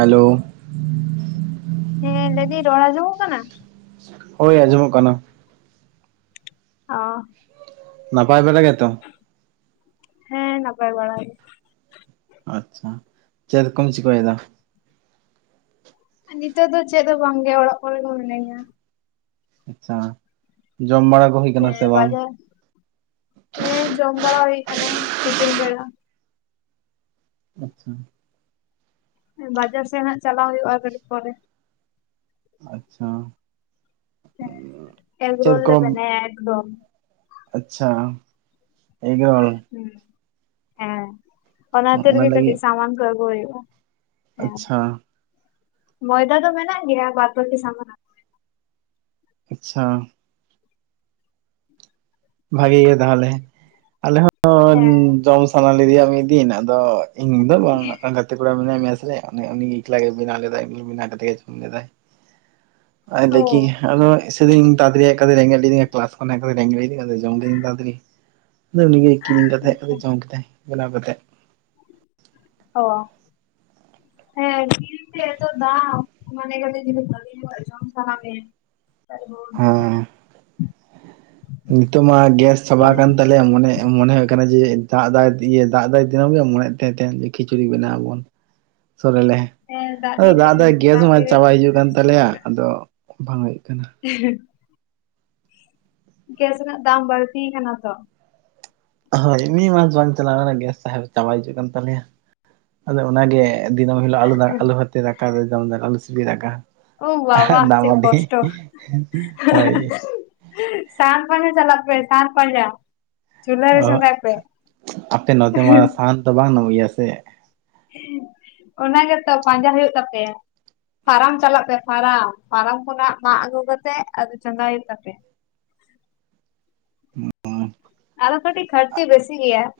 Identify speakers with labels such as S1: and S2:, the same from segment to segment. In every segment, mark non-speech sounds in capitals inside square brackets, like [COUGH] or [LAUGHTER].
S1: ᱦᱮ-ᱞᱳ ᱾
S2: ᱦᱮᱸ, ᱞᱟᱹᱭᱫᱟᱹᱧ ᱨᱚᱲ ᱟᱸᱡᱚᱢᱚᱜ ᱠᱟᱱᱟ?
S1: ᱦᱳᱭ, ᱟᱸᱡᱚᱢᱚᱜ ᱠᱟᱱᱟ ᱾
S2: ᱚᱻ
S1: ᱱᱟᱯᱟᱭ ᱵᱟᱲᱟ ᱜᱮᱛᱚ?
S2: ᱴᱷᱮᱡ ᱦᱮᱸ, ᱱᱟᱯᱟᱭ ᱵᱟᱲᱟ ᱜᱮ ᱾
S1: ᱟᱪ-ᱪᱷᱟ, ᱪᱮᱫ ᱠᱚᱢ ᱪᱤᱠᱟᱹᱭᱮᱫᱟ?
S2: ᱟᱨ ᱱᱤᱛᱚᱜ ᱫᱚ ᱪᱮᱫ ᱦᱚ ᱵᱟᱝᱜᱮ, ᱚᱲᱟᱜ ᱠᱚᱨᱮ ᱜᱮ ᱢᱤᱱᱟᱹᱧᱟ ᱾
S1: ᱟᱪ-ᱪᱷᱟ ᱡᱚᱢ ᱵᱟᱲᱟ ᱼᱼ
S2: ᱦᱮᱸ ᱵᱟᱡᱟᱨ, ᱦᱮᱸ ᱡᱚᱢ ᱵᱟᱲᱟ ᱦᱩᱭ ᱠᱟᱱᱟ ᱛᱤᱠᱤᱱ ᱵᱮᱲᱟ ᱾
S1: ᱟᱸᱪ-ᱪᱷᱟᱸ ᱾
S2: ᱵᱟᱡᱟᱨ ᱥᱮᱜ ᱦᱟᱸᱜ ᱪᱟᱞᱟᱣ ᱦᱳᱭᱳᱜᱼᱟ ᱟᱨ ᱠᱟᱹᱴᱤᱡ ᱯᱚᱨᱮ ᱾
S1: ᱟᱪ-ᱪᱷᱟᱸ
S2: ᱦᱮᱸ,
S1: ᱪᱮᱫ
S2: ᱮᱜᱽᱨᱳᱞ
S1: ᱠᱚ
S2: ᱞᱮ ᱵᱮᱱᱟᱭᱟ ᱮᱜᱽᱫᱚᱢ ᱾
S1: ᱟᱪ-ᱪᱷᱟ, ᱮᱹᱜᱽᱨᱳᱞ ᱾
S2: ᱦᱩᱸ, ᱦᱮᱸ ᱚᱱᱟ ᱛᱤᱨ ᱜᱮ ᱠᱟᱹᱴᱤᱡ ᱥᱟᱢᱟᱱ ᱠᱚ ᱟᱹᱜᱩ ᱦᱳᱭᱳᱜᱼᱟ ᱾ ᱦᱮᱸ,
S1: ᱟᱪᱪᱷᱟ
S2: ᱢᱚᱭᱫᱟ ᱫᱚ ᱢᱮᱱᱟᱜ ᱜᱮᱭᱟ ᱵᱟᱨᱯᱚᱛᱤ ᱥᱟᱢᱟᱱ ᱾
S1: ᱟᱪ-ᱪᱷᱟᱸ ᱾ ᱵᱷᱟᱜᱮᱹ ᱜᱮ ᱛᱟᱦᱞᱮ, ᱟᱞᱮ ᱦᱚᱸ
S2: ᱦᱮᱸ
S1: ᱫᱚᱝ ᱥᱟᱱᱟ ᱞᱤᱫᱮᱭᱟ ᱢᱤᱫ ᱫᱤᱱ ᱟᱫᱚ ᱤᱧ ᱫᱚ ᱵᱟᱝ ᱢᱤᱫᱴᱟᱝ ᱜᱟᱛᱮᱹ ᱠᱚᱲᱟ ᱢᱮᱱᱟᱭᱟ ᱢᱮᱹᱥ ᱨᱮ, ᱩᱱᱤ ᱩᱱᱤᱜᱤ ᱮᱠᱞᱟ ᱜᱮᱭ ᱵᱮᱱᱟᱣ ᱞᱮᱫᱟᱭ, ᱵᱮᱱᱟᱣ ᱠᱟᱛᱮ ᱤᱥᱤᱱ ᱞᱮᱫᱟᱭ ᱾ ᱟᱨ
S2: ᱚ
S1: ᱞᱟᱹᱭᱠᱮᱭᱟ ᱟᱫᱚ ᱥᱮᱫᱤᱱ ᱛᱟᱲᱟᱛᱟᱲᱤ ᱦᱮᱡ ᱠᱟᱛᱮ ᱨᱮᱸᱜᱮᱡ ᱞᱮᱫᱤᱫᱤᱧᱟ ᱠᱞᱟᱥ ᱠᱷᱚᱱ ᱰᱟᱹᱝᱨᱤ [UNINTELLIGIBLE] ᱡᱚᱢ ᱠᱤᱫᱟᱹᱧ ᱵᱟᱫᱽ ᱨᱮ, [UNINTELLIGIBLE] ᱠᱤᱨᱤᱧ ᱠᱟᱛᱮᱜ, ᱟᱫᱚ
S2: ᱟᱪᱪᱷᱟ
S1: ᱡᱚᱢ ᱠᱮᱫᱟᱭ, ᱵᱮᱱᱟᱣ ᱠᱟᱛᱮᱜ ᱾
S2: ᱦᱚ ᱾ ᱦᱮᱸ, ᱠᱤᱨᱤᱱ ᱛᱮ, ᱮᱛᱚ ᱫᱟᱢ ᱾ ᱢᱟᱱᱮ ᱠᱟᱴᱤᱡ ᱧᱚᱜ, ᱵᱷᱟᱜᱤ ᱧᱚᱜ ᱡᱚᱢ ᱥᱟᱱᱟ ᱢᱮ ᱾ [UNINTELLIGIBLE] [INAUDIBLE]
S1: ᱦᱮᱸ ᱱᱤᱛᱚᱜ ᱢᱟ, ᱜᱮᱥ ᱪᱟᱵᱟ ᱟᱠᱟᱱ ᱛᱮ ᱾ ᱟᱞᱮᱭᱟ ᱢᱚᱱᱮ, ᱢᱚᱱᱮ ᱦᱩᱭᱩᱜ ᱠᱟᱱᱟ ᱾ᱡᱮ, ᱫᱟᱜ, ᱫᱟᱭ ᱫᱤᱭᱮ ᱫᱟᱜ ᱫᱟᱭ ᱫᱤᱱᱚᱢ ᱜᱮ, ᱢᱚᱱᱮᱭᱮᱫ ᱛᱟᱦᱮ, ᱸ ᱛᱮᱦᱮᱱ ᱠᱷᱤᱪᱤᱲᱤ ᱵᱮᱱᱟᱣ ᱟᱵᱚᱱ ᱾ ᱥᱚᱨᱮ ᱞᱮ
S2: ᱦᱮᱸ
S1: ᱾ ᱟᱫᱚ,
S2: ᱫᱤᱱ ᱨᱮ
S1: ᱫᱟᱜ ᱫᱟᱭ, ᱜᱮᱥ
S2: ᱫᱟᱜ
S1: ᱢᱟ
S2: ᱫᱤᱱ ᱨᱮ
S1: ᱪᱟᱵᱟ
S2: ᱠᱤᱱᱛᱩ
S1: ᱦᱤᱡᱩᱜ ᱟᱠᱟᱱ,
S2: ᱟᱹᱰᱤ
S1: ᱛᱟᱞᱮᱭᱟ ᱾ ᱟᱫᱚ ᱵᱟᱝ ᱦᱩᱭᱩᱜ ᱠᱟᱱᱟ ᱾
S2: ᱮᱼᱦᱮᱸᱻᱢ ᱾ ᱜᱮᱥ ᱨᱮᱱᱟᱜ, ᱫᱟᱢ ᱵᱟᱹᱲᱛᱤᱭ ᱟᱠᱟᱱᱟ ᱛᱚ ᱾
S1: ᱦᱳᱭ, ᱢᱤᱫ ᱢᱟᱥ ᱵᱟᱝ, ᱪᱟᱞᱟᱣ ᱞᱮᱱᱟ ᱾ ᱜᱮᱥ, ᱥᱟᱦᱮᱵ ᱪᱟᱵᱟ ᱦᱤᱡᱩᱜ ᱠᱟᱱ, ᱛᱟᱞᱮᱭᱟ ᱾ ᱟᱫᱚ, ᱚᱱᱟ ᱜᱮ ᱫᱤᱱᱟᱹᱢ ᱦᱤᱞᱳᱜ, ᱟᱞᱩ, ᱟᱞᱩ ᱵᱷᱟᱛᱮ, ᱫᱟᱠᱟ ᱞᱮ ᱡᱚᱢ ᱮᱫᱟ, ᱟᱞᱩ ᱥᱤᱯᱤ ᱫᱟᱠᱟ
S2: ᱳᱼ, ᱵᱟᱵᱟ
S1: ᱫᱟᱜ
S2: ᱪᱮᱫ
S1: ᱢᱟᱹᱰᱤ
S2: ᱠᱚᱥᱴᱚ?
S1: ᱦᱳᱭ
S2: ᱦᱟᱸᱦᱟᱸᱦᱟᱸᱧ ᱾ ᱥᱟᱸᱧᱼ, [UNINTELLIGIBLE] ᱯᱟᱸᱡᱟ ᱪᱟᱞᱟᱜ ᱯᱮ, [UNINTELLIGIBLE] ᱯᱟᱸᱡᱟ ᱾
S1: ᱚᱦᱼ, ᱟᱯᱮ ᱱᱚᱛᱮ, ᱢᱟ ᱥᱟᱦᱟᱱ ᱫᱚ, ᱵᱟᱝ? ᱱᱟᱢ ᱜᱮᱭᱟ ᱥᱮ ᱾
S2: ᱚᱱᱮ ᱜᱮᱛᱚ, ᱯᱟᱸᱡᱟ ᱦᱩᱭᱩᱜ ᱛᱟᱯᱮᱭᱟ ᱾ ᱯᱷᱟᱨᱟᱢ ᱪᱟᱞᱟᱜ ᱯᱮ, ᱯᱷᱟᱨᱟᱢ, ᱯᱷᱟᱨᱟᱢ ᱠᱷᱚᱱᱟᱜ, ᱢᱟᱜ ᱟᱹᱜᱩ ᱠᱟᱛᱮᱜ, ᱟᱫᱚ ᱪᱚᱸᱫᱟᱭ ᱦᱩᱭᱩᱜ ᱛᱟᱯᱮᱭᱟ ᱾
S1: ᱸ [UNINTELLIGIBLE]
S2: ᱟᱫᱚ ᱠᱟᱹᱴᱤᱡ, ᱠᱷᱟᱨᱴᱤ ᱵᱮᱥᱤ ᱜᱮᱭᱟ ᱾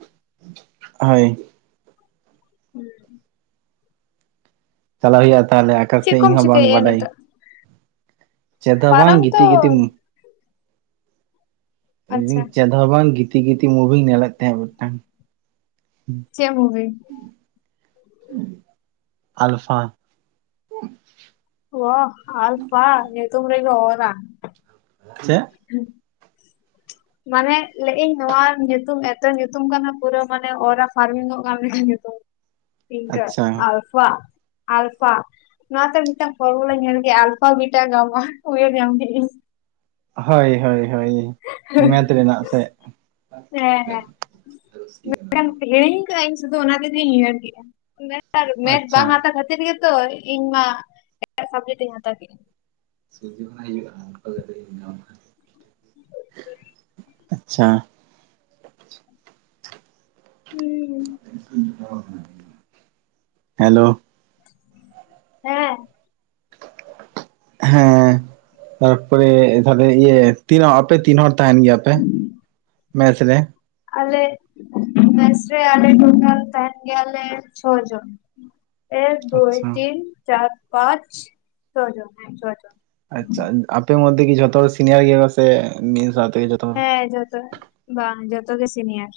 S1: ᱦᱳᱭ ᱾
S2: ᱦᱩᱸ [INAUDIBLE]
S1: ᱪᱟᱞᱟᱣ ᱦᱩᱭᱩᱜᱼᱟ ᱾ ᱛᱟᱦᱚᱞᱮ, ᱟᱠᱟ ᱥᱮ,
S2: ᱪᱮᱫ ᱠᱚᱢ
S1: ᱤᱧ ᱦᱚᱸ ᱵᱟᱝ
S2: ᱪᱤᱠᱟᱹᱭᱮᱫᱼᱟ
S1: ᱵᱟᱰᱟᱭᱟᱧ?
S2: ᱱᱤᱛᱚᱜ
S1: ᱪᱮᱫ ᱦᱚᱸ ᱵᱟᱝ,
S2: ᱯᱷᱟᱨᱟᱢ ᱛᱚ
S1: ᱜᱤᱛᱤ, ᱜᱤᱛᱤ
S2: ᱟᱪᱪᱷᱟ
S1: ᱪᱮᱫ ᱦᱚᱸ ᱵᱟᱝ? ᱜᱤᱛᱤ, ᱜᱤᱛᱤ ᱢᱩᱵᱷᱤᱧ, ᱧᱮᱞᱮᱫ ᱛᱟᱦᱮᱸ ᱢᱤᱫᱴᱟᱝ ᱾
S2: ᱪᱮᱫ ᱢᱩᱵᱷᱤ?
S1: ᱟᱞᱯᱷᱟ ᱾
S2: ᱚᱼ, ᱟᱞᱯᱷᱟ! ᱧᱩᱛᱩᱢ ᱨᱮᱜᱮ ᱚᱨᱟ ᱾
S1: ᱪᱮᱫ?
S2: ᱦᱮᱸ [INAUDIBLE]
S1: [UNINTELLIGIBLE]
S2: ᱢᱟᱱᱮ, ᱞᱮᱜ ᱟᱹᱧ ᱱᱚᱣᱟ ᱧᱩᱛᱩᱢ, ᱮᱛᱚ ᱧᱩᱛᱩᱢ ᱠᱟᱱᱟ ᱯᱩᱨᱟᱹ᱾ ᱢᱟᱱᱮ, ᱚᱨᱟ ᱯᱷᱟᱨᱢᱤᱝᱚᱜ ᱢᱟ, ᱧᱩᱛᱩᱢ ᱾
S1: [INAUDIBLE]
S2: [UNINTELLIGIBLE] ᱟᱞᱯᱷᱟ, ᱟᱞᱯᱷᱟ ᱾ ᱱᱚᱣᱟᱛᱮ, ᱢᱤᱫᱴᱟᱝ ᱯᱷᱨᱢᱩᱞᱟ. ᱩᱭᱟᱦᱟᱨ ᱠᱮᱫᱟ᱾ ᱟᱞᱯᱷᱟ, ᱵᱤᱴᱟ., ‌ ᱜᱟᱢᱟ ᱾ ᱩᱭᱦᱟᱨ ᱧᱟᱢ ᱠᱮᱜᱟᱸᱧ ᱾
S1: ᱦᱳᱭ, ᱦᱳᱭ, ᱦᱳᱭ ᱾ ᱢᱮᱛᱷ ᱨᱮᱱᱟᱜ ᱥᱮ?
S2: ᱦᱮᱸ ᱦᱮᱸ ᱦᱤᱲᱤᱧ, [UNINTELLIGIBLE] ᱤᱧ ᱥᱩᱫᱷᱩ ᱚᱱᱟ, ᱛᱮᱜᱤᱧ ᱩᱭᱦᱟᱹᱨ ᱠᱮᱫᱼᱟ ᱾ ᱢᱮᱱ ᱟᱨ ᱢᱮᱛᱷ
S1: ᱟᱪᱪᱷᱟ
S2: ᱵᱟᱝ, ᱦᱟᱛᱟᱣ ᱠᱷᱟᱛᱤᱨ ᱾ ᱠᱷᱟᱛᱤᱨ ᱜᱮᱛᱚ, ᱤᱧ ᱢᱟ ᱮᱴᱟᱜ ᱥᱟᱵᱡᱮᱠᱴ, ᱤᱧ ᱦᱟᱛᱟᱣ ᱠᱮᱫ-ᱟ ᱾
S1: ᱥᱩᱡᱤ ᱦᱩᱭᱩᱜ ᱟ [INAUDIBLE] ᱤ [INAUDIBLE]
S2: [INAUDIBLE] [UNINTELLIGIBLE]
S1: ᱟᱪᱪᱷᱟ ᱾
S2: ᱩᱸᱻ ᱾
S1: [INAUDIBLE] ᱦᱮᱞᱳ ᱾
S2: ᱦᱮ ᱾
S1: ᱦᱮᱸᱻ, ᱛᱟᱨᱯᱚᱨᱮ, ᱛᱟᱦᱚᱞᱮ ᱤᱭᱟᱹ, ᱛᱤᱱ, ᱟᱯᱮ ᱛᱤᱱ ᱦᱚᱲ? ᱛᱟᱦᱮᱱ ᱜᱮᱭᱟ ᱯᱮ ᱢᱮᱥ ᱨᱮ,
S2: ᱟᱞᱮ ᱢᱮᱥ‌ ᱨᱮ ᱟᱞᱮ ᱴᱳᱴᱟᱞ ᱛᱟᱦᱮᱱ ᱜᱮᱭᱟᱞᱮ ᱪᱷᱚ ᱡᱚᱱ᱾ ᱮᱠ ᱫᱩᱭ
S1: ᱟᱪᱪᱷᱟ
S2: ᱛᱤᱱ ᱪᱟᱨ ᱯᱟᱸᱪ ᱪᱷᱚ ᱡᱚᱱ ᱦᱮᱸ ᱪᱷᱚ ᱡᱚᱱ,
S1: ᱟᱪᱪᱷᱟ ᱟᱯᱮ ᱢᱚᱫᱽᱫᱮ ᱜᱮ ᱡᱚᱛᱚ ᱦᱚᱲ ᱥᱤᱱᱤᱭᱟᱨ ᱜᱮ ᱠᱚ ᱥᱮ ᱢᱤᱫ ᱥᱟᱶᱛᱮ ᱡᱷᱚᱛᱚ, ᱦᱚᱲ
S2: ᱦᱮ ᱡᱷᱚᱛᱚ ᱵᱟᱝ ᱡᱷᱚᱛᱚ ᱜᱮ ᱥᱤᱱᱤᱭᱟᱨ᱾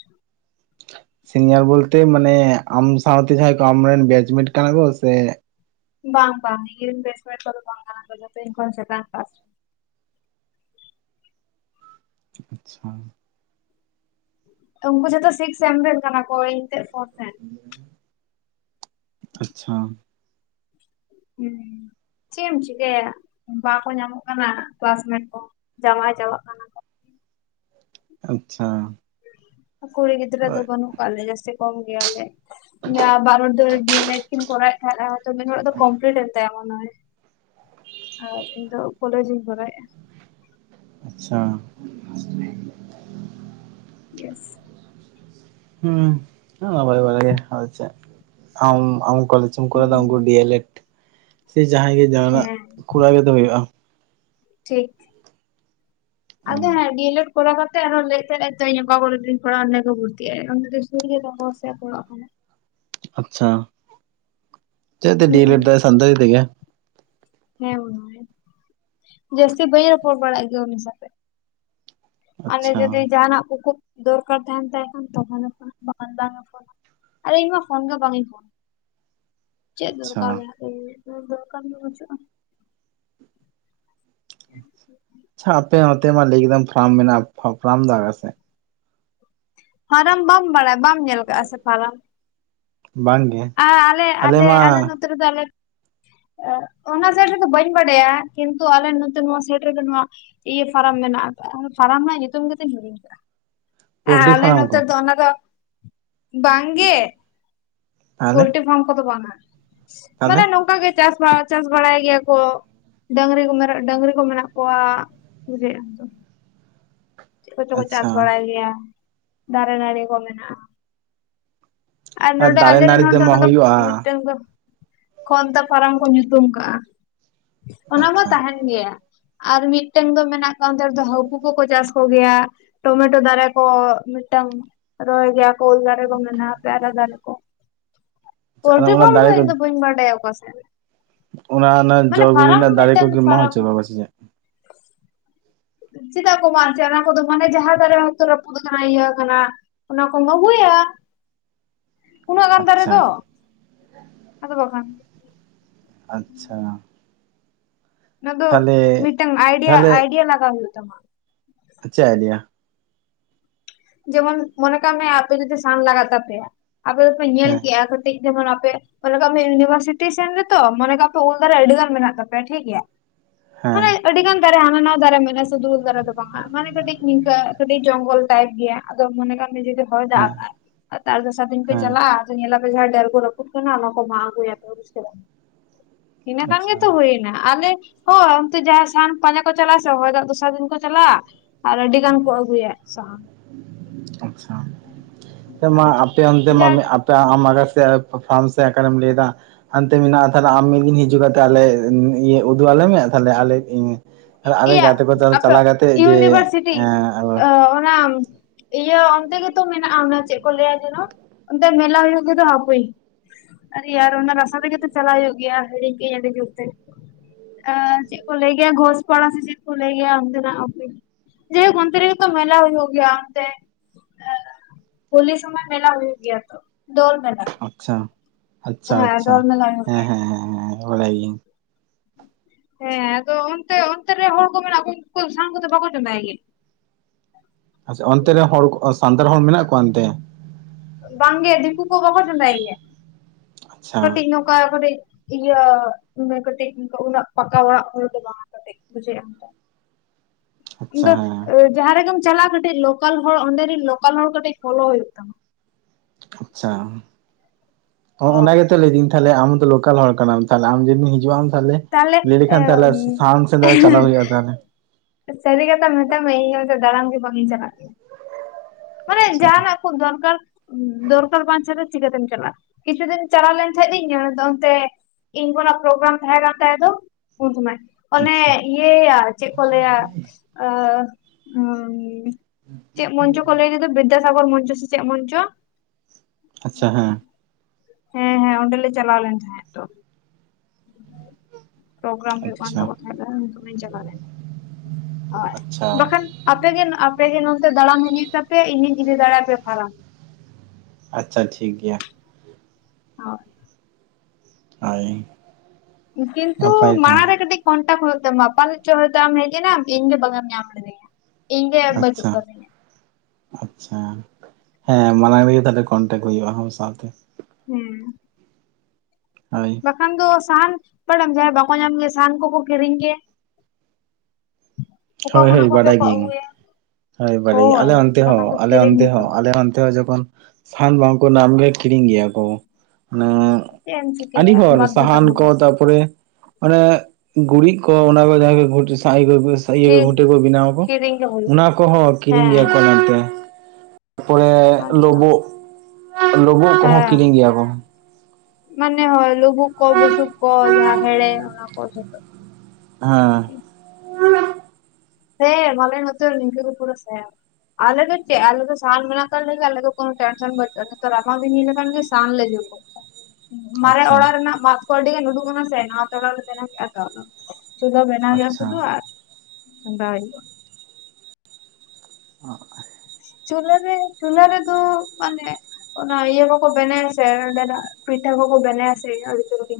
S1: ᱥᱤᱱᱤᱭᱟᱨ ᱵᱚᱞᱛᱮ ᱢᱟᱱᱮ ᱟᱢ ᱥᱟᱶᱛᱮ ᱡᱟᱦᱟᱸᱭ ᱠᱚ ᱟᱢ ᱨᱮᱱ ᱵᱮᱪᱢᱮᱴ ᱠᱟᱱᱟ ᱠᱚ ᱥᱮ,
S2: ᱵᱟᱝ ᱵᱟᱝ ᱤᱧ ᱨᱮᱱ ᱵᱮᱥᱢᱮᱴ ᱵᱟᱝ‌ ᱠᱟᱱᱟ‌ ᱠᱚ ᱡᱷᱚᱛᱚ ᱤᱧ ᱠᱷᱟᱱ ᱪᱮᱛᱟᱱ‌ ᱠᱞᱟᱥ᱾
S1: ᱟᱪᱪᱷᱟ,
S2: ᱩᱱᱠᱩ ᱡᱷᱚᱛᱚ ᱥᱤᱠᱥ ᱥᱮᱢ ᱨᱮᱢ ᱠᱟᱱᱟ ᱠᱚ ᱤᱧ ᱛᱮᱜ ᱯᱷᱳᱨ ᱥᱮᱢ᱾
S1: ᱟᱪᱪᱷᱟ᱾
S2: ᱦᱩᱸ, ᱪᱮᱫ ᱮᱢ ᱪᱤᱠᱟᱹᱭᱟ ᱵᱟᱠᱚ ᱧᱟᱢᱚᱜ ᱠᱟᱱᱟ ᱠᱮᱞᱟᱥᱢᱮᱴ ᱠᱚ ᱡᱟᱶᱟᱭ ᱪᱟᱵᱟᱜ ᱠᱟᱱᱟ‌,
S1: ᱟᱪᱪᱷᱟ
S2: ᱠᱚ ᱠᱩᱲᱤ ᱜᱤᱫᱽᱨᱟᱹ
S1: ᱦᱳᱭ
S2: ᱫᱚ ᱵᱟᱹᱱᱩᱜ ᱠᱟᱜᱞᱮᱭᱟ ᱡᱟᱹᱥᱛᱤ ᱠᱚᱢ ᱜᱮᱭᱟᱞᱮ᱾ ᱵᱟᱨ ᱦᱚᱲ ᱫᱚ ᱰᱤ ᱮᱞ ᱮᱰ ᱠᱤᱱ ᱠᱚᱨᱟᱣᱮᱫ ᱛᱟᱦᱮᱱᱟ ᱛᱚ ᱢᱤᱫ ᱦᱚᱲᱟᱜ ᱫᱚ ᱠᱚᱢᱯᱞᱤᱴ ᱮᱱ ᱛᱟᱭᱟ ᱢᱚᱱᱮ‌ ᱦᱚᱭ, ᱟᱨ ᱤᱧ ᱫᱚ ᱠᱚᱞᱮᱡᱽ ᱤᱧ ᱠᱚᱨᱟᱣᱮᱫᱼᱟ᱾
S1: ᱟᱪᱪᱷᱟ,
S2: ᱤᱭᱮᱥ᱾
S1: ᱦᱩᱸ ᱱᱟᱯᱟᱭ ᱵᱟᱲᱟ ᱜᱮ ᱟᱨ‌ ᱪᱮᱫ‌ ᱟᱢ ᱟᱢ, ᱠᱚᱞᱮᱡᱽ ᱮᱢ ᱠᱚᱨᱟᱣ ᱮᱫᱟ
S2: ᱦᱩᱸ
S1: ᱩᱱᱠᱩ ᱰᱤ ᱮᱞ ᱮᱰ ᱥᱮ ᱡᱟᱦᱟᱸᱭ ᱜᱮ ᱡᱟᱦᱱᱟᱜ
S2: ᱦᱮᱸ
S1: ᱠᱚᱨᱟᱣ ᱜᱮ ᱫᱚ ᱦᱩᱭᱩᱜᱼᱟ᱾
S2: ᱴᱷᱤᱠ ᱟᱫᱚ ᱦᱮ ᱰᱤᱭᱮ ᱞᱮᱴ᱾ ᱠᱚᱨᱟᱣ ᱠᱟᱛᱮᱜ ᱟᱨᱦᱚᱸ ᱞᱟᱹᱭ ᱛᱮᱡ ᱮ ᱛᱮᱡ ᱛᱤᱧ ᱜᱚᱜ [UNINTELLIGIBLE] ᱱᱮ ᱠᱳ ‌ᱵᱷᱩᱨᱛᱤ ᱮ ᱮᱜ ᱠᱟᱱ ᱚᱸᱰᱮ ᱥᱩᱨ ᱜᱮ ᱫᱚᱦᱚ ᱥᱮ ᱠᱳ ᱲᱟᱜ ᱠᱷᱚᱱᱮ᱾
S1: ᱟᱪᱪᱷᱟ ᱪᱮᱜ ᱛᱮᱭ ᱰᱤᱭᱮ
S2: ᱦᱩᱸ
S1: ᱞᱮᱴ ᱫᱟᱭ ᱥᱟᱱᱛᱟᱞᱤ ᱛᱮ ᱜᱮ᱾
S2: ᱦᱮᱸ ᱚᱱᱟ ᱜᱮ ᱡᱟᱹᱥᱛᱤ ᱵᱟᱹᱧ ᱨᱚᱯᱚᱲ ᱵᱟᱲᱟᱜ ᱜᱮᱭᱟ ᱩᱱᱤ‌ ᱥᱟᱣᱛᱮ᱾ ᱟᱞᱮ
S1: ᱟᱪᱪᱷᱟ
S2: ᱡᱩᱫᱤ ᱡᱟᱦᱟᱸ ᱱᱟᱜ ᱠᱩᱼᱠᱩ ᱫᱚᱨᱠᱟᱨ ᱛᱟᱦᱮᱸᱱ ᱛᱟᱭ ᱠᱷᱟᱱ ᱛᱚᱠᱷᱚᱱᱮ ᱯᱷᱳᱱᱟ ᱵᱟᱠᱷᱟᱱ ᱵᱟᱝᱮ ᱯᱷᱳᱱᱟ ᱟᱨ ᱤᱧ ᱢᱟ ᱯᱷᱚᱱ ᱜᱮ ᱵᱟᱝᱤᱧ ᱯᱷᱳᱱᱟ᱾ ᱪᱮᱜ
S1: ᱟᱪᱪᱷᱟ
S2: ᱫᱚᱨᱠᱟᱨ ᱢᱮᱱᱟᱜ ᱛᱟᱭᱟ ᱡᱤ ᱫᱚᱨᱠᱟᱨ ᱜᱮ ᱵᱟᱹᱪᱩᱜ-ᱟ᱾
S1: ᱟᱪᱪᱷᱟ ᱟᱯᱮ ᱱᱚᱛᱮ ᱢᱟ ᱞᱟᱹᱭ ᱠᱮᱫᱟᱢ ᱯᱷᱨᱟᱢ ᱢᱮᱱᱟᱜ-ᱟ ᱯᱷᱚ ᱯᱷᱨᱟᱢ ᱫᱟᱜ ᱥᱮ?
S2: ᱯᱷᱟᱨᱟᱢ ᱵᱟᱢ ᱵᱟᱲᱟᱭᱟ ᱵᱟᱢ ᱧᱮᱞ ᱠᱟᱜ-ᱟ ᱥᱮ ᱯᱷᱟᱨᱟᱢ,
S1: ᱵᱟᱝ ᱜᱮ᱾
S2: ᱟ ᱻᱟᱞᱮ ᱟᱞᱮ ᱼᱟᱞᱮ ᱱᱚᱛᱮ ᱨᱮᱫᱚ ᱟᱞᱮ ᱮᱜ ᱚᱱᱟ ᱥᱟᱭᱤᱰ ᱨᱮᱫᱚ ᱵᱟᱹᱧ ᱵᱟᱰᱟᱭᱟ ᱠᱤᱱᱛᱩ ᱟᱞᱮ ᱱᱚᱛᱮ ᱱᱚᱣᱟ ᱥᱟᱭᱤᱰ ᱨᱮᱫᱚ ᱱᱚᱣᱟ ᱤᱭᱟᱹ ᱯᱷᱟᱨᱟᱢ ᱢᱮᱱᱟᱜ ᱟᱠᱟᱜ-ᱟ ᱯᱷᱟᱨᱟᱢ ᱱᱟᱜ ᱧᱩᱛᱩᱢ ᱜᱮᱛᱩᱧ ᱦᱤᱲᱤᱧ ᱠᱟᱜ-ᱟ᱾
S1: ᱯᱳᱞᱴᱨᱤ
S2: ᱟᱻᱟᱞᱮ
S1: ᱯᱷᱟᱨᱢ
S2: ᱱᱚᱛᱮ
S1: ᱠᱚ
S2: ᱫᱚ ᱚᱱᱟ ᱫᱚ ᱵᱟᱝ ᱜᱮ᱾
S1: ᱛᱟᱦᱚᱞᱮ
S2: ᱯᱚᱞᱴᱤ ᱯᱷᱚᱨᱚᱢ ᱠᱚᱫᱚ ᱵᱟᱝᱟ
S1: ᱛᱟᱦᱚᱞᱮ
S2: ᱢᱟᱱᱮ ᱱᱚᱝᱠᱟ ᱜᱮ ᱪᱟᱥ ᱵᱟᱥ, ᱪᱟᱥ ᱵᱟᱲᱟᱭ ᱜᱮᱭᱟ ᱠᱚ ᱰᱟᱹᱝᱨᱤ ᱠᱚ ᱢᱮᱨᱚᱜ ᱰᱟᱹᱝᱨᱤ ᱠᱚ ᱢᱮᱱᱟᱜ ᱠᱚᱣᱟ ᱵᱩᱡᱷᱟᱹᱣᱮᱜ-ᱟᱢ ᱛᱚ᱾ ᱪᱮᱜ ᱠᱚᱪᱚ ᱠᱚ ᱪᱟᱥ
S1: ᱟᱪᱪᱷᱟ
S2: ᱵᱟᱲᱟᱭ ᱜᱮᱭᱟ ᱫᱟᱨᱮ ᱱᱟᱹᱲᱤ ᱠᱚ ᱢᱮᱱᱟᱜ-ᱟ᱾ ᱟᱨ ᱱᱚᱰᱮ
S1: ᱫᱟᱨᱮ
S2: ᱟᱞᱮ ᱨᱮᱱ
S1: ᱱᱟᱹᱲᱤ
S2: ᱦᱚᱸ ᱫᱚ
S1: ᱛᱮᱢᱟ
S2: ᱚᱱᱟ ᱫᱚ
S1: ᱦᱩᱭᱩᱜᱼᱟ
S2: ᱤᱭᱟᱹ ᱢᱤᱫᱴᱟᱝ ᱫᱚ᱾ ᱠᱷᱚᱱ ᱛᱟ ᱯᱷᱟᱨᱟᱢ ᱠᱚ ᱧᱩᱛᱩᱢ ᱠᱟᱜ-ᱟ ᱚᱱᱟᱢᱟ
S1: ᱟᱪᱪᱷᱟ
S2: ᱛᱟᱦᱮᱸᱱ ᱜᱮᱭᱟ᱾ ᱟᱨ ᱢᱤᱫᱴᱮᱱ ᱫᱚ ᱢᱮᱱᱟᱜ ᱠᱟᱜ ᱚᱱᱛᱮ ᱨᱮ ᱫᱚ ᱦᱟᱹᱠᱩ ᱠᱚᱠᱚ ᱪᱟᱥ ᱠᱚ ᱜᱮᱭᱟ ᱴᱚᱢᱮᱴᱳ ᱫᱟᱨᱮ ᱠᱚ ᱢᱤᱫᱴᱟᱝ ᱨᱚᱦᱚᱭ ᱜᱮᱭᱟ ᱠᱚ ᱩᱞ ᱫᱟᱨᱮ ᱠᱚ ᱢᱮᱱᱟᱜ-ᱟ᱾ ᱥᱮ ᱟᱨᱚ ᱫᱟᱨᱮ ᱠᱚ ᱯᱚᱞᱴᱤ‌
S1: ᱚᱱᱟ
S2: ᱯᱷᱚᱨᱚᱢ ᱫᱚ
S1: ᱫᱟᱨᱮ ᱠᱚ
S2: ᱤᱧ ᱫᱚ ᱵᱟᱹᱧ ᱵᱟᱰᱟᱭᱟ ᱚᱠᱟ ᱥᱮᱜ ᱨᱮ᱾
S1: ᱚᱱᱟ ᱚᱱᱟ ᱡᱚ ᱵᱤᱞᱤ ᱨᱮᱱᱟᱜ ᱫᱟᱨᱮ
S2: ᱢᱤᱫᱴᱮᱱ
S1: ᱠᱩᱜᱮ ᱢᱟᱜ
S2: ᱯᱷᱟᱨᱟᱢ
S1: ᱪᱟᱵᱟ ᱵᱟᱣᱟ ᱥᱮ ᱪᱮᱜ?
S2: ᱪᱮᱫᱟᱜ ᱠᱚ ᱢᱟᱜ ᱚᱪᱚᱭᱟ ᱚᱱᱟ ᱠᱚᱫᱚ ᱦᱟᱸᱵᱮ ᱡᱟᱦᱟᱸ ᱫᱟᱨᱮ ᱦᱚᱭᱛᱚ ᱨᱟᱯᱩᱫ ᱠᱟᱱᱟ ᱤᱭᱟᱹ ᱟᱠᱟᱱᱟ᱾ ᱚᱱᱟ ᱠᱚᱢ ᱟᱹᱜᱩᱭᱟ᱾
S1: [UNINTELLIGIBLE]
S2: ᱩᱱᱟᱹᱜ ᱜᱟᱱ ᱫᱟᱨᱮ
S1: ᱟᱪᱪᱷᱟ
S2: ᱫᱚ, ᱟᱫᱚ ᱵᱟᱝ ᱠᱷᱟᱱ᱾
S1: ᱟᱪᱪᱷᱟ᱾
S2: ᱚᱱᱟ ᱫᱚ
S1: ᱛᱟᱦᱞᱮ
S2: ᱢᱤᱫᱴᱟᱝ ᱟᱭᱰᱤᱭᱟ ᱟᱭᱰᱤᱭᱟ ᱞᱟᱜᱟᱣ ᱦᱩᱭᱩᱜ ᱛᱟᱢᱟ᱾
S1: ᱪᱮᱜ ᱟᱭᱰᱤᱭᱟ?
S2: ᱡᱮᱢᱚᱱ ᱢᱚᱱᱮ ᱠᱟᱜ ᱢᱮ ᱟᱯᱮ ᱡᱩᱫᱤ ᱥᱟᱱ ᱞᱟᱜᱟᱜ ᱛᱟᱯᱮᱭᱟ ᱟᱯᱮ ᱫᱚ ᱯᱮ ᱧᱮᱞ
S1: ᱦᱮᱸ
S2: ᱜᱮᱭᱟ᱾ ᱴᱤᱠ ᱡᱮᱢᱚᱱ ᱟᱯᱮᱼᱼ ᱢᱚᱱᱮ ᱠᱟᱜ ᱢᱮ ᱭᱩᱱᱤᱵᱷᱟᱨᱥᱤᱴᱤ ᱥᱮᱱ ᱨᱮᱛᱚ, ᱢᱚᱱᱮ ᱠᱟᱜ ᱯᱮ ᱩᱞ ᱫᱟᱨᱮ ᱟᱹᱰᱤ ᱜᱟᱱ ᱢᱮᱱᱟᱜ ᱛᱟᱯᱮᱭᱟ ᱴᱷᱤᱠ ᱜᱮᱭᱟ᱾
S1: ᱦᱮᱸ᱾
S2: ᱟᱹᱰᱤ ᱜᱟᱱ ᱫᱟᱨᱮ ᱦᱟᱱᱟ ᱱᱟᱶᱟ ᱫᱟᱨᱮ ᱢᱮᱱᱟᱜ-ᱟ ᱥᱩᱫᱩ ᱩᱞ ᱫᱟᱨᱮ ᱫᱚ ᱵᱟᱝᱼᱟ, ᱢᱟᱱᱮ ᱠᱟᱹᱴᱤᱡ ᱱᱤᱝᱠᱟᱹ ᱠᱟᱹᱴᱤᱡ ᱡᱚᱝᱜᱚᱞ ᱴᱟᱭᱤᱯ᱾ ᱜᱮᱭᱟ ᱟᱫᱚ ᱢᱚᱱᱮ ᱠᱟᱜ ᱢᱮ ᱡᱩᱫᱤ ᱦᱚᱭ ᱫᱟᱜ
S1: ᱦᱮᱸ
S2: ᱟᱠᱟᱜ-ᱟᱭ ᱟᱨ ᱛᱟᱨ ᱫᱚᱥᱟᱨ ᱫᱤᱱ ᱯᱮ
S1: ᱦᱮᱸ
S2: ᱪᱟᱞᱟᱜ-ᱟ᱾ ᱛᱚ ᱧᱮᱞᱟ ᱯᱮ ᱡᱟᱸᱦᱟ ᱰᱮᱨ ᱠᱚ ᱨᱟᱹᱯᱩᱫ ᱠᱟᱱᱟ ᱚᱱᱟ ᱠᱚ ᱢᱟᱜ ᱟᱜᱩᱭᱟ ᱛᱚ ᱵᱩᱪ ᱠᱮᱫᱟᱢ ᱤᱱᱟᱹ ᱠᱷᱟᱱ
S1: ᱟᱪᱪᱷᱟ
S2: ᱜᱮᱛᱚ ᱦᱩᱭᱮᱼᱼ ᱱᱟ ᱟᱞᱮ ᱦᱚᱸ ᱚᱱᱛᱮ ᱡᱟᱸᱦᱟᱭ ᱥᱟᱦᱟᱱ ᱯᱟᱸᱡᱟ ᱠᱚ ᱪᱟᱞᱟᱜ-ᱟ ᱥᱮ ᱦᱚᱭ ᱫᱟᱜ ᱫᱚᱥᱟᱨ ᱫᱤᱱ ᱠᱚ ᱪᱟᱞᱟᱜ-ᱟ᱾ ᱟᱨ ᱟᱹᱰᱤ ᱜᱟᱱ ᱠᱚ ᱟᱹᱜᱩᱭᱟ ᱥᱟᱦᱟᱱ᱾
S1: ᱟᱸᱪᱪᱷᱟ ᱯᱮ ᱢᱟ
S2: ᱟᱫᱚ
S1: ᱟᱯᱮ ᱚᱱᱛᱮ ᱢᱟ
S2: ᱡᱟᱜᱮ
S1: ᱟᱯᱼᱼ ᱴᱟᱜ ᱟᱢ ᱟᱠᱟᱨᱮ ᱥᱮ ‌ ᱯᱷᱚᱢ ᱥᱮ ᱚᱠᱟᱨᱮᱢ ᱞᱟᱹᱭ ᱫᱟ᱾ ᱦᱟᱱᱛᱮ ᱢᱮᱱᱟᱜ-ᱟ ᱛᱟᱦᱚᱞᱮ ᱟᱢ ᱢᱤᱫ ᱢᱤ ᱫᱤᱱ ᱦᱤᱡᱩᱜ ᱠᱟᱛᱮᱜ ᱟᱞᱮ ᱩᱸᱻ ᱱᱤ ᱤᱭᱟᱹ ᱩᱫᱩᱜ ᱟᱞᱮ ᱢᱮ ᱛᱟᱦᱞᱮ ᱟᱞᱮ ᱤᱧ ᱼᱼ
S2: ᱮ ᱭᱟᱜ ᱟᱯᱮᱜ
S1: ᱡᱮ
S2: ᱭᱩᱱᱤᱵᱷᱟᱨᱥᱤᱴᱤ
S1: ᱮᱸ
S2: ᱚᱻ ᱚᱱᱟᱢᱼᱼ ᱤᱭᱟᱹ ᱚᱱᱛᱮ ᱜᱮᱛᱚ ᱢᱮᱱᱟᱜ-ᱟ ᱚᱱᱟ ᱪᱮᱜ ᱠᱚ ᱞᱟᱹᱭᱟ ᱡᱮᱱᱚ ᱚᱱᱛᱮ ᱢᱮᱞᱟ ᱦᱩᱭᱩᱜ ᱜᱮᱫᱚ ᱦᱟᱸᱯᱚᱭᱼᱼ ᱟᱨᱮ ᱭᱟᱨ ᱚᱱᱟ ᱨᱟᱥᱟ ᱛᱮᱜᱮ ᱛᱚ ᱪᱟᱞᱟᱜ ᱦᱩᱭᱩᱜ ᱜᱮᱭᱟ ᱦᱤᱲᱤᱧ ᱠᱤᱜ ᱤᱧ ᱟᱰᱤ‌ ᱡᱩᱨ ᱛᱮ ᱾ ᱟᱸᱻ ᱪᱮᱜ ᱠᱚ ᱞᱟᱹᱭ ᱜᱮᱭᱟ ᱜᱷᱳᱥᱼᱼ ᱯᱟᱲᱟ ᱥᱤ ᱥᱤ ᱠᱚ ᱞᱟᱹᱭ ᱜᱮᱭᱟ ᱚᱱᱛᱮ ᱱᱟᱜ ᱟᱯᱮ ᱦᱮᱸᱠ ᱚᱱᱛᱮ ᱨᱮᱜᱮ ᱛᱚ ᱢᱮᱞᱟ ᱦᱩᱭᱩᱜ ᱜᱮᱭᱟ ᱚᱱᱛᱮᱼᱼ ᱮᱜ ᱦᱳᱞᱤ ᱥᱚᱢᱚᱭ ᱢᱮᱞᱟ ᱦᱩᱭᱩᱜ ᱜᱮᱭᱟ ᱛᱚ ᱰᱳᱞ ᱢᱮᱞᱟ᱾
S1: ᱟᱪᱪᱷᱟ ᱟᱪᱪᱷᱟ
S2: ᱦᱮᱸ
S1: ᱟᱪᱪᱷᱟ
S2: ᱫᱳᱞ ᱢᱮᱞᱟ ᱦᱩᱭᱩᱜ
S1: ᱦᱮᱸ
S2: ᱜᱮᱭᱟ
S1: ᱦᱮᱸ ᱦᱮᱸ ᱦᱮᱸ ᱵᱟᱲᱟᱭ ᱜᱤᱭᱟᱹᱧ᱾
S2: ᱦᱮᱸ ᱟᱫᱚ ᱚᱱᱛᱮ ᱚᱱᱛᱮ ᱨᱮ ᱦᱚᱲ ᱠᱚ ᱢᱮᱱᱟᱜ ᱠᱚ ᱩᱱᱠᱩ ᱥᱟᱱ ᱠᱚᱫᱚ ᱵᱟᱠᱚ ᱪᱚᱸᱫᱟᱭ ᱜᱤ᱾
S1: ᱟᱪᱪᱷᱟ ᱚᱱᱛᱮ ᱨᱮᱱ ᱦᱚᱲ ᱥᱟᱱᱛᱟᱲ ᱦᱚᱲ ᱢᱮᱱᱟᱜ ᱠᱚᱣᱟ ᱚᱱᱛᱮ᱾
S2: ᱵᱟᱝᱜᱮ ᱫᱤᱠᱩ ᱠᱚ ᱵᱟᱝ ᱠᱚ ᱪᱚᱫᱟᱭ ᱜᱮᱭᱟ
S1: ᱟᱪᱪᱷᱟ
S2: ᱠᱟᱹᱴᱤᱪ᱾ ᱚᱠᱟ ᱠᱟᱹᱴᱤᱡ ᱤᱭᱟᱹ ᱠᱟᱹᱴᱤᱡ ᱩᱱᱟᱹᱜ ᱯᱟᱠᱟ ᱚᱲᱟᱜ ᱫᱚ ᱵᱟᱝ ᱟᱛᱟ᱾ ᱤᱧ
S1: ᱟᱪᱪᱷᱟ
S2: ᱫᱚ
S1: ᱦᱮᱸ
S2: ᱡᱟᱸᱦᱟ ᱨᱮᱜᱮᱢ ᱪᱟᱞᱟᱜᱼᱟ ᱠᱟᱴᱤᱡ ᱞᱳᱠᱟᱞ ᱦᱚᱲ ᱚᱚᱱᱰᱮ ᱨᱮᱱ ᱞᱳᱠᱟᱞ ᱦᱚᱲ ᱠᱟᱹᱴᱤᱡ ᱯᱷᱳᱚᱞᱳᱭ ᱦᱩᱭ ᱛᱟᱢᱟ᱾
S1: ᱟᱪᱪᱷᱟ ᱚ ᱚᱱᱟ
S2: ᱦᱳᱭ
S1: ᱜᱮᱛᱚ ᱞᱟᱹᱭ ᱫᱤᱧ᱾ ᱛᱟᱦᱚᱞᱮ ᱟᱢ ᱫᱚ ᱞᱳᱠᱟᱞ ᱦᱚᱲ ᱠᱟᱱᱟ ᱛᱟᱦᱮ ᱟᱢ ᱡᱤᱤᱱ ᱦᱤᱡᱩᱜᱼᱟᱢ ᱛᱟᱦᱮᱞᱮ᱾
S2: ᱛᱟᱦᱚᱞᱮ
S1: ᱞᱟᱹᱭ ᱞᱮᱠᱷᱟᱱ ᱛᱟᱦᱚᱞᱮ ᱥᱟᱦᱟᱱ ᱪᱟᱞᱞᱟᱣ ᱦᱩᱭᱩᱜᱼᱟ ᱛᱟᱦᱚᱞᱮ᱾
S2: ᱥᱟᱹᱨᱤ ᱠᱟᱛᱷᱟ ᱢᱮᱛ ᱢᱮ ᱤᱧ ᱫᱟᱲᱟᱱ ᱜᱮ ᱵᱟᱝᱟᱹᱧ ᱪᱟᱞᱟᱜ ᱜᱮᱭᱟ᱾ ᱢᱟᱱᱮ
S1: ᱟᱪᱪᱷᱟ
S2: ᱡᱟᱦᱟᱱᱟ ᱠᱚ ᱫᱚᱨᱠᱟᱨ᱾ ᱫᱚᱨᱠᱟᱨ ᱵᱟᱝᱠᱷᱟᱱ ᱫᱚ ᱪᱤᱠᱟ ᱛᱮᱢ ᱪᱟᱞᱟᱜᱼᱟ ᱠᱤᱪᱷᱩ ᱫᱤᱱ ᱪᱟᱞᱟᱣ ᱞᱮᱱ ᱠᱷᱟᱱ ᱫᱚᱤᱧ ᱚᱱᱛᱮ᱾ ᱤᱧ ᱠᱷᱚᱱᱟᱜ ᱯᱨᱳᱜᱨᱟᱢ ᱛᱟᱸᱦᱮ ᱠᱟᱱ ᱛᱟᱭ ᱫᱚ ᱩᱱ [INAUDIBLE] ᱚᱱᱮ
S1: ᱟᱪᱪᱷᱟ
S2: ᱤᱭᱟᱹᱭᱟ ᱪᱮᱫ ᱠᱚ ᱞᱟᱹᱭᱟ ᱟᱻᱩᱸ ᱪᱮᱫ ᱢᱚᱧᱪ ᱠᱚ ᱞᱟᱹᱭ ᱛᱚ ᱵᱤᱫᱥᱟᱜᱚᱨ ᱢᱚᱧᱪ ᱥᱮ ᱪᱮᱫ ᱢᱚᱧᱪ᱾
S1: ᱟᱪᱪᱷᱟ ᱦᱮᱸ
S2: ᱦᱮᱸ ᱦᱮᱸ ᱚᱸᱰᱮᱞᱮ ᱪᱟᱞᱟᱣ ᱞᱮᱱ ᱛᱟᱦᱮᱸᱜ ᱫᱚ᱾ ᱯᱨᱜᱨᱟᱢ ᱦᱩᱭᱩᱜ ᱠᱟᱱ
S1: ᱟᱪᱪᱷᱟ
S2: ᱛᱟᱵᱚᱱ ᱠᱷᱟᱱ ᱩᱱ ᱥᱚᱢᱚᱭ ᱤᱧ ᱪᱟᱞᱟᱣ ᱞᱮᱱᱟ᱾ ᱦᱳᱭ
S1: ᱟᱪᱪᱷᱟ
S2: ᱵᱟᱠᱷᱟᱱ ᱟᱯᱮᱜ ᱜᱮ ᱟᱯᱮᱜ ᱜᱮ ᱱᱛᱮ ᱫᱟᱬᱟᱱ ᱦᱤᱡᱩᱭ ᱛᱟᱯᱮ ᱤᱧᱤᱧ ᱤᱫᱤ ᱫᱟᱟᱲᱮᱭᱟᱯᱮᱭᱟ ᱯᱷᱟᱨᱟᱢ᱾
S1: ᱟᱪᱪᱷᱟ ᱴᱷᱤᱠ ᱜᱮᱭᱟ᱾
S2: ᱦᱳᱭ
S1: ᱦᱳᱭ᱾
S2: ᱠᱤᱱᱛᱩ
S1: ᱱᱟᱯᱟᱭ
S2: ᱢᱟᱬᱟᱝ
S1: ᱛᱟᱦᱚᱞᱮ
S2: ᱨᱮ ᱠᱟᱹᱴᱤᱡ ᱠᱚᱱᱴᱟ ᱦᱩᱭᱩᱜ ᱛᱚᱢᱟ, ᱯᱟᱞᱮ ᱛᱚ ᱟᱢ ᱦᱮᱡᱮᱢ ᱞᱮᱱᱟᱢ ᱤᱧ ᱵᱟᱢ ᱧᱟᱢ ᱠᱤᱫᱤᱧᱟᱢ᱾ ᱤᱧ ᱜᱮ ᱵᱟᱪᱩᱜ
S1: ᱟᱪᱪᱷᱟ
S2: ᱟᱠᱟᱫ ᱫᱤᱧᱟ᱾
S1: ᱟᱪᱪᱷᱟ, ᱦᱮᱸ ᱢᱟᱲᱟᱝ ᱨᱮᱜᱮ ᱛᱟᱦᱚᱞᱮ ᱠᱚᱱᱴᱮᱠ ᱦᱩᱭᱩᱜᱼᱟ, ᱟᱢ ᱥᱟᱶ ᱛᱮ᱾
S2: ᱦᱮᱸ᱾
S1: ᱦᱳᱭ᱾
S2: ᱵᱟᱠᱷᱟᱱ ᱫᱚ ᱥᱟᱦᱟᱱ ᱡᱟᱦᱟᱸ ᱵᱟᱠᱚ ᱧᱟᱢ ᱜᱮ, ᱥᱟᱦᱟᱱ ᱠᱚᱠᱚ ᱠᱤᱨᱤᱧ ᱜᱮ ᱚᱠᱟ ᱠᱷᱚᱱᱟᱜ
S1: ᱦᱳᱭ,
S2: ᱠᱚᱪᱚ
S1: ᱵᱟᱰᱟᱭ
S2: ᱠᱚ
S1: ᱜᱤᱭᱟᱹᱧ᱾
S2: ᱟᱹᱜᱩᱭᱟ
S1: ᱦᱳᱭ ᱵᱟᱲ ᱟᱞᱮ ᱚᱱᱛᱮ ᱦᱚᱸ,
S2: ᱵᱟᱠᱷᱟᱱ ᱫᱚ
S1: ᱟᱞᱮ
S2: ᱠᱤᱨᱤᱧ
S1: ᱚᱱᱛᱮ
S2: ᱦᱩᱭᱩᱜ
S1: ᱦᱚᱸ
S2: ᱛᱟᱢᱟ
S1: ᱟᱞᱮ ᱚᱱᱛᱮ ᱦᱚᱸ ᱡᱚᱠᱷᱚᱱ ᱥᱟᱦᱟᱱ ᱵᱟᱝ ᱠᱚ ᱱᱟᱢ ᱜᱮ, ᱠᱤᱨᱤᱧ ᱜᱮᱭᱟ ᱠᱚ᱾ ᱢᱟᱱᱮ
S2: ᱪᱮᱫ ᱮᱢ
S1: ᱟᱹᱰᱤ
S2: ᱪᱤᱠᱟᱹᱭᱟ
S1: ᱦᱚᱲ
S2: ᱵᱟᱫᱽᱫᱷᱚᱛᱟ
S1: ᱥᱟᱦᱟᱱ ᱠᱚ
S2: ᱢᱩᱞᱚᱠ
S1: ᱛᱟᱨᱯᱚᱨᱮ ᱢᱟᱱᱮ ᱜᱩᱨᱤᱡ ᱠᱚ᱾ ᱚᱱᱟ ᱠᱚ ᱡᱟᱦᱟᱸ [UNINTELLIGIBLE] ᱠᱚ ᱤᱭᱟᱹ
S2: ᱴᱷᱤᱠ
S1: ᱜᱷᱩᱱᱴᱮ ᱠᱚ ᱵᱮᱱᱟᱣᱟ ᱫᱚ,
S2: ᱠᱤᱨᱤᱧ ᱜᱮ ᱦᱩᱭᱩᱜᱼᱟ
S1: ᱚᱱᱟ ᱠᱚᱦᱚᱸ ᱠᱤᱨᱤᱧ ᱜᱮᱭᱟ
S2: ᱦᱮᱸ
S1: ᱠᱚ ᱟᱞᱮ ᱱᱚᱛᱮ᱾ ᱛᱟᱨᱯᱚᱨᱮ
S2: ᱟᱪᱪᱷᱟ
S1: ᱞᱩᱵᱩᱜ, ᱞᱩᱵᱩᱜ ᱠᱚᱦᱚᱸ
S2: ᱦᱮᱸ
S1: ᱠᱤᱨᱤᱧ ᱜᱮᱭᱟ ᱠᱚ᱾
S2: ᱢᱟᱱᱮ ᱦᱳᱭ ᱞᱩᱵᱩᱜ ᱠᱚ, ᱵᱩᱥᱩᱠ ᱠᱚ, ᱡᱟᱦᱟᱸ ᱦᱮᱲᱮ ᱚᱱᱟ ᱠᱚ ᱡᱚᱛᱚ
S1: ᱦᱮᱸ᱾
S2: ᱥᱮ ᱢᱟᱞᱮ ᱱᱚᱛᱮ [UNINTELLIGIBLE] ᱜᱮ ᱯᱩᱨᱟᱹ ᱥᱮᱢ᱾ ᱟᱞᱮ ᱫᱚ ᱪᱮᱫ ᱟᱞᱮ ᱫᱚ ᱥᱟᱦᱟᱱ ᱢᱮᱱᱟᱜ ᱛᱟᱞᱮ ᱫᱚ, ᱴᱮᱱᱥᱚᱱ ᱵᱟᱱᱩᱜ ᱨᱟᱹᱵᱟᱝ ᱫᱤᱱ ᱦᱩᱭ ᱞᱮᱠᱷᱟᱱ ᱜᱮ ᱥᱟᱦᱟᱱ ᱞᱮ ᱟᱜᱩᱭᱟ᱾ ᱢᱟᱨᱮ
S1: ᱟᱪᱪᱷᱟ
S2: ᱚᱲᱟᱜ ᱨᱮᱱᱟᱜ ᱢᱟᱫ ᱠᱚ ᱟᱹᱰᱤᱜᱮ ᱩᱰᱩᱠ ᱠᱟᱱᱟ ᱥᱮ ᱱᱟᱶᱟᱛᱮ ᱚᱲᱟᱜ ᱞᱮ ᱵᱮᱱᱟᱣᱟ ᱠᱮᱫᱟ ᱛᱚ᱾ ᱥᱩ ᱫᱚ ᱵᱮᱱᱟᱣ ᱜᱮᱭᱩᱜᱼᱟ,
S1: ᱟᱪᱪᱷᱟ
S2: ᱥᱩᱫᱩ ᱟᱨ ᱪᱚᱸᱫᱟ ᱦᱩᱭᱩᱜᱼᱟ᱾
S1: [UNINTELLIGIBLE]
S2: ᱪᱩᱞᱦᱟᱹ ᱨᱮ ᱪᱩᱞᱦᱟᱹ ᱨᱮ ᱫᱚ ᱢᱟᱱᱮ ᱚᱱᱟ ᱚᱱᱟ ᱤᱭᱟᱹ ᱠᱚ ᱠᱚ ᱵᱮᱱᱟᱣᱼᱟ ᱥᱮ ᱯᱤᱴᱷᱟᱹ ᱠᱚ ᱠᱚ ᱵᱮᱱᱟᱣᱮ ᱟᱥᱮ ᱟᱹᱰᱤ ᱡᱩᱨ ᱜᱮ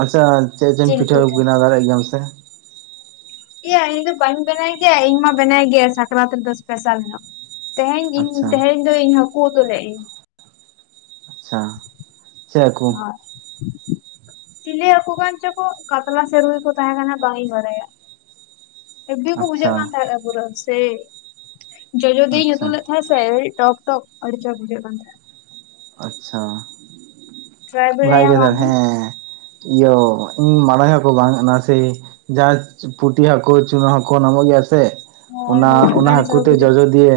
S1: ᱟᱪᱪᱷᱟ, ᱪᱮᱫ ᱪᱚᱝ ᱯᱤᱴᱷᱟᱹ ᱠᱚ ᱵᱤᱱ ᱵᱮᱱᱟᱣ ᱫᱟᱲᱮᱭᱟᱜ ᱜᱮᱭᱟ ᱥᱮ?
S2: ᱤᱭᱟᱹ ᱤᱧ ᱫᱚ ᱵᱚᱧ ᱵᱮᱱᱟ ᱜᱮ, ᱤᱧ ᱢᱟ ᱵᱮᱱᱟ ᱜᱮ ᱥᱟᱹᱠᱨᱟᱛ ᱫᱚ ᱮᱥᱯᱮᱥᱟᱞᱚ ᱧᱚᱜ᱾ ᱛᱮᱦᱮᱧ ᱤᱧ
S1: ᱟᱪᱪᱷᱟ
S2: ᱛᱮᱦᱮᱧ ᱫᱚ ᱤᱧ ᱦᱟᱹᱠᱩ ᱩᱛᱩ ᱞᱮᱫ ᱤᱧ᱾
S1: ᱟᱪᱪᱷᱟ, ᱪᱮᱫ ᱦᱟᱹᱠᱩ?
S2: ᱟᱨ ᱪᱤᱞᱤ ᱦᱟᱹᱠᱩ ᱠᱟᱱ ᱪᱚ ᱠᱚ? ᱠᱟᱛᱞᱟ ᱥᱮ ᱨᱩᱭ ᱜᱮ ᱠᱚ ᱛᱟᱦᱮᱸ ᱠᱟᱱᱟ ᱵᱟᱝ ᱤᱧ ᱵᱟᱲᱟᱭᱟ᱾ ᱮᱵᱤ ᱠᱚ
S1: ᱟᱪᱪᱷᱟ
S2: ᱵᱩᱡᱷᱟᱹᱜ ᱠᱟᱱ ᱛᱟᱦᱮᱼᱟ ᱯᱩᱨᱟᱹ ᱥᱮᱭ ᱡᱚᱡᱚᱫᱤᱭᱮ
S1: ᱟᱪᱪᱷᱟ
S2: ᱩᱛᱩ ᱞᱮᱛᱚ ᱥᱮ ᱴᱚᱠ ᱴᱚᱠ ᱟᱹᱰᱤ ᱪᱚᱨᱠᱚ ᱵᱩᱡᱟᱹᱣᱟ ᱛᱟᱦᱮᱱᱟ᱾
S1: ᱟᱪᱪᱷᱟ,
S2: ᱴᱨᱟᱭ
S1: ᱵᱟᱲᱟᱭ ᱜᱮ
S2: ᱵᱟᱲᱟᱭᱟᱢ
S1: ᱛᱚ
S2: ᱟᱢ ᱦᱚᱸ
S1: ᱦᱮᱸ᱾ ᱤᱭᱟᱹ ᱤᱧ ᱢᱟᱲᱟᱝ ᱦᱚᱸ ᱠᱚ ᱵᱟᱝ ᱠᱟᱱᱟ ᱥᱮ ᱡᱟᱸ ᱯᱩᱴᱤ ᱦᱟᱹᱠᱩ, ᱪᱩᱱᱟ ᱦᱟᱹᱠᱩ ᱧᱟᱢᱚᱜ ᱜᱮ ᱥᱮ? ᱥᱮ
S2: ᱦᱳᱭ
S1: ᱚᱱᱟ
S2: ᱦᱳᱭ
S1: ᱚᱱᱟ
S2: ᱟᱹᱰᱤ
S1: ᱦᱟᱹᱠᱩ
S2: ᱪᱚᱨᱚᱠ
S1: ᱛᱮ
S2: ᱵᱩᱡᱷᱟᱹᱜ
S1: ᱡᱚᱡᱚ
S2: ᱠᱟᱱᱟ,
S1: ᱫᱤᱭᱮ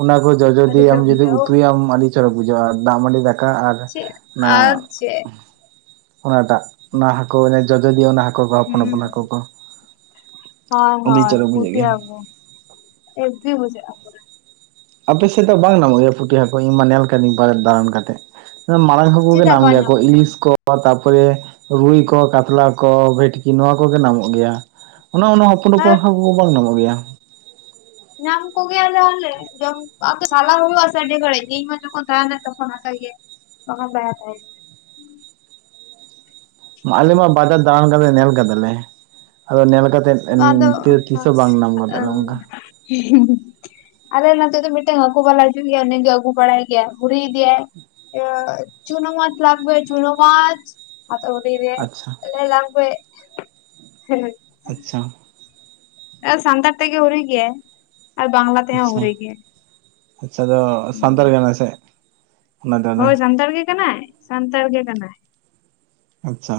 S1: ᱚᱱᱟ ᱠᱚ ᱡᱚᱡᱚ
S2: ᱟᱹᱰᱤ
S1: ᱫᱤᱭᱮᱢ
S2: ᱪᱚᱨᱚᱠ
S1: ᱡᱩᱫᱤ
S2: ᱵᱩᱡᱷᱟᱹᱜᱼᱟ ᱩᱯᱷ
S1: ᱩᱛᱩᱭ ᱟᱢ, ᱟᱹᱰᱤ ᱪᱚᱨᱚᱠ ᱵᱩᱡᱷᱟᱹᱜᱼᱟ᱾ ᱫᱟᱜ ᱢᱟᱺᱰᱤ ᱫᱟᱠᱟ ᱫᱟᱠᱟ ᱟᱨ
S2: ᱪᱮᱫ
S1: ᱚᱱᱟ
S2: ᱟᱨ ᱪᱮᱫ
S1: ᱚᱱᱟᱴᱟᱜ ᱚᱱᱟ ᱦᱟᱹᱠᱩ ᱡᱚᱡᱚᱫᱤᱭᱟᱹ, ᱚᱱᱟ ᱦᱟᱹᱠᱩ ᱠᱚ ᱦᱚᱯᱚᱱ
S2: ᱦᱩᱸ
S1: ᱦᱚᱯᱚᱱ ᱦᱟᱹᱠᱩ ᱠᱚ,
S2: ᱦᱳᱭ
S1: ᱟᱹᱰᱤ
S2: ᱦᱳᱭ,
S1: ᱪᱚᱨᱚᱠ ᱵᱩᱡᱷᱟᱹᱜ
S2: ᱯᱩᱴᱤ
S1: ᱜᱮᱭᱟ
S2: ᱦᱟᱹᱠᱩ ᱟ. ᱵᱤ ᱴᱷᱤᱠ ᱵᱩᱡᱷᱟᱜᱼᱟ᱾
S1: ᱟᱯᱮ ᱥᱮᱫ ᱫᱚ ᱵᱟᱝ ᱧᱟᱢᱚᱜ ᱜᱮᱭᱟ, ᱯᱩᱴᱷᱤ ᱦᱟᱹᱠᱩ ᱤᱧ ᱢᱟ ᱧᱮᱞ ᱠᱟᱹᱫᱤᱧ ᱯᱟᱨᱭᱮᱫ ᱫᱟᱲᱟᱱ ᱠᱟᱛᱮ ᱢᱟᱲᱟᱝ ᱦᱟᱠᱩ ᱜᱮ
S2: ᱪᱮᱫᱟᱜ
S1: ᱧᱟᱢ
S2: ᱵᱟᱝ
S1: ᱜᱮᱭᱟ ᱠᱚ,
S2: ᱧᱟᱢᱚᱜ
S1: ᱤᱞᱤᱥ ᱠᱚ ᱛᱟᱨᱯᱚᱨᱮ ᱨᱩᱭ ᱠᱚ, ᱠᱟᱛᱞᱟ ᱠᱚ, ᱵᱷᱤᱴᱠᱤ ᱱᱚᱣᱟ ᱠᱚᱜᱮ ᱧᱟᱢᱚᱜ ᱜᱮᱭᱟ᱾ ᱚᱱᱮ ᱚᱱᱟ ᱦᱚᱯᱚᱱ ᱦᱚᱯᱚᱱ
S2: ᱟᱨ
S1: ᱦᱚᱯᱚᱱ ᱵᱟᱝ ᱧᱟᱢᱚᱜ ᱜᱮᱭᱟ᱾
S2: ᱧᱟᱢ ᱠᱚ ᱜᱮᱭᱟᱞᱮ ᱟᱞᱮ ᱡᱚᱢ ᱥᱟᱞᱟ ᱦᱩᱭᱩᱜᱼᱟ ᱥᱮ ᱤᱧ ᱢᱟ ᱡᱚᱠᱷᱚᱱ ᱛᱟᱦᱮᱱᱟ ᱛᱚᱠᱷᱚᱱ ᱦᱟᱛᱟ ᱜᱮᱭᱟ. ᱧ ᱛᱚᱠᱷᱚᱱ ᱫᱟᱭᱟ ᱛᱟ
S1: ᱟᱞᱮ ᱢᱟ ᱵᱟᱡᱟᱨ ᱫᱟᱬᱟᱱ ᱠᱟᱛᱮ ᱧᱮᱞ ᱟᱠᱟᱫᱟᱞᱮ, ᱟᱫᱚ ᱧᱮᱞ ᱠᱟᱛᱮᱜ
S2: ᱟᱫᱚ
S1: ᱛᱤᱥ ᱦᱚᱸ ᱵᱟᱝ ᱧᱟᱢ ᱠᱟᱫᱟ
S2: ᱟᱸ
S1: ᱱᱚᱝᱠᱟ᱾
S2: [UNINTELLIGIBLE] ᱟᱞᱮ ᱱᱚᱛᱮ ᱫᱚ ᱢᱤᱫᱴᱟᱝ ᱦᱟᱹᱠᱩ ᱵᱟᱞᱟ ᱦᱤᱡᱩᱜ ᱜᱮᱭᱟ ᱩᱱᱤ ᱜᱮ ᱟᱹᱜᱩ ᱵᱟᱲᱟᱭ ᱜᱮᱭᱟᱭ ᱦᱩᱨᱤ ᱤᱫᱮᱭᱟᱭ᱾ ᱪᱩᱱᱳ ᱢᱟᱪ ᱞᱟᱜᱵᱮ ᱪᱩᱱᱳ ᱢᱟᱪ᱾
S1: ᱟᱪᱪᱷᱟ
S2: [UNINTELLIGIBLE]
S1: ᱟᱪᱪᱷᱟ
S2: ᱥᱟᱱᱛᱟᱲ ᱛᱮᱜᱮ ᱦᱩᱨᱤ ᱜᱮᱭᱟᱭ ᱟᱨ ᱵᱟᱝᱞᱟ ᱛᱮᱦᱚᱸ
S1: ᱟᱪᱪᱷᱟ
S2: ᱦᱩᱨᱤ ᱜᱮᱭᱟᱭ᱾
S1: ᱟᱪᱪᱷᱟ, ᱫᱚ ᱥᱟᱱᱛᱟᱲ ᱠᱟᱱᱟᱭ ᱥᱮ ᱚᱱᱟ ᱫᱚ ᱟᱫᱚ
S2: ᱦᱳᱭ ᱥᱟᱱᱛᱟᱲ ᱜᱮ ᱠᱟᱱᱟᱭ, ᱥᱟᱱᱛᱟᱲ ᱜᱮ ᱠᱟᱱᱟᱭ᱾
S1: ᱟᱪᱪᱷᱟ,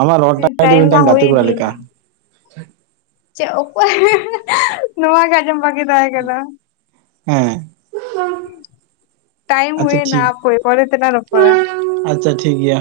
S1: ᱟᱢᱟᱜ ᱨᱚᱲ ᱴᱟᱜ
S2: ᱴᱟᱭᱤᱢ ᱢᱟ
S1: ᱢᱤᱫᱴᱟᱝ
S2: ᱦᱩᱭ
S1: ᱜᱟᱛᱮ ᱠᱚᱲᱟ ᱞᱮᱠᱟ᱾
S2: ᱤᱫᱤᱭᱮᱱᱟ ᱪᱮᱫ? ᱚᱠᱚᱭ [UNINTELLIGIBLE] ᱱᱚᱣᱟ ᱜᱮ ᱟᱸᱡᱚᱢ ᱵᱟᱹᱜᱤ ᱛᱟᱦᱮᱸ ᱠᱟᱱᱟ᱾
S1: ᱦᱮᱸ
S2: ᱴᱟᱭᱤᱢ
S1: ᱟᱪᱪᱷᱟ
S2: ᱦᱩᱭ ᱮᱱᱟ
S1: ᱴᱷᱤᱠ
S2: ᱦᱟᱯᱮ ᱯᱚᱨᱮ ᱛᱮᱞᱟᱝ ᱨᱚᱯᱚᱲᱟ ᱾
S1: ᱟᱪᱪᱷᱟ ᱴᱷᱤᱠ ᱜᱮᱭᱟ᱾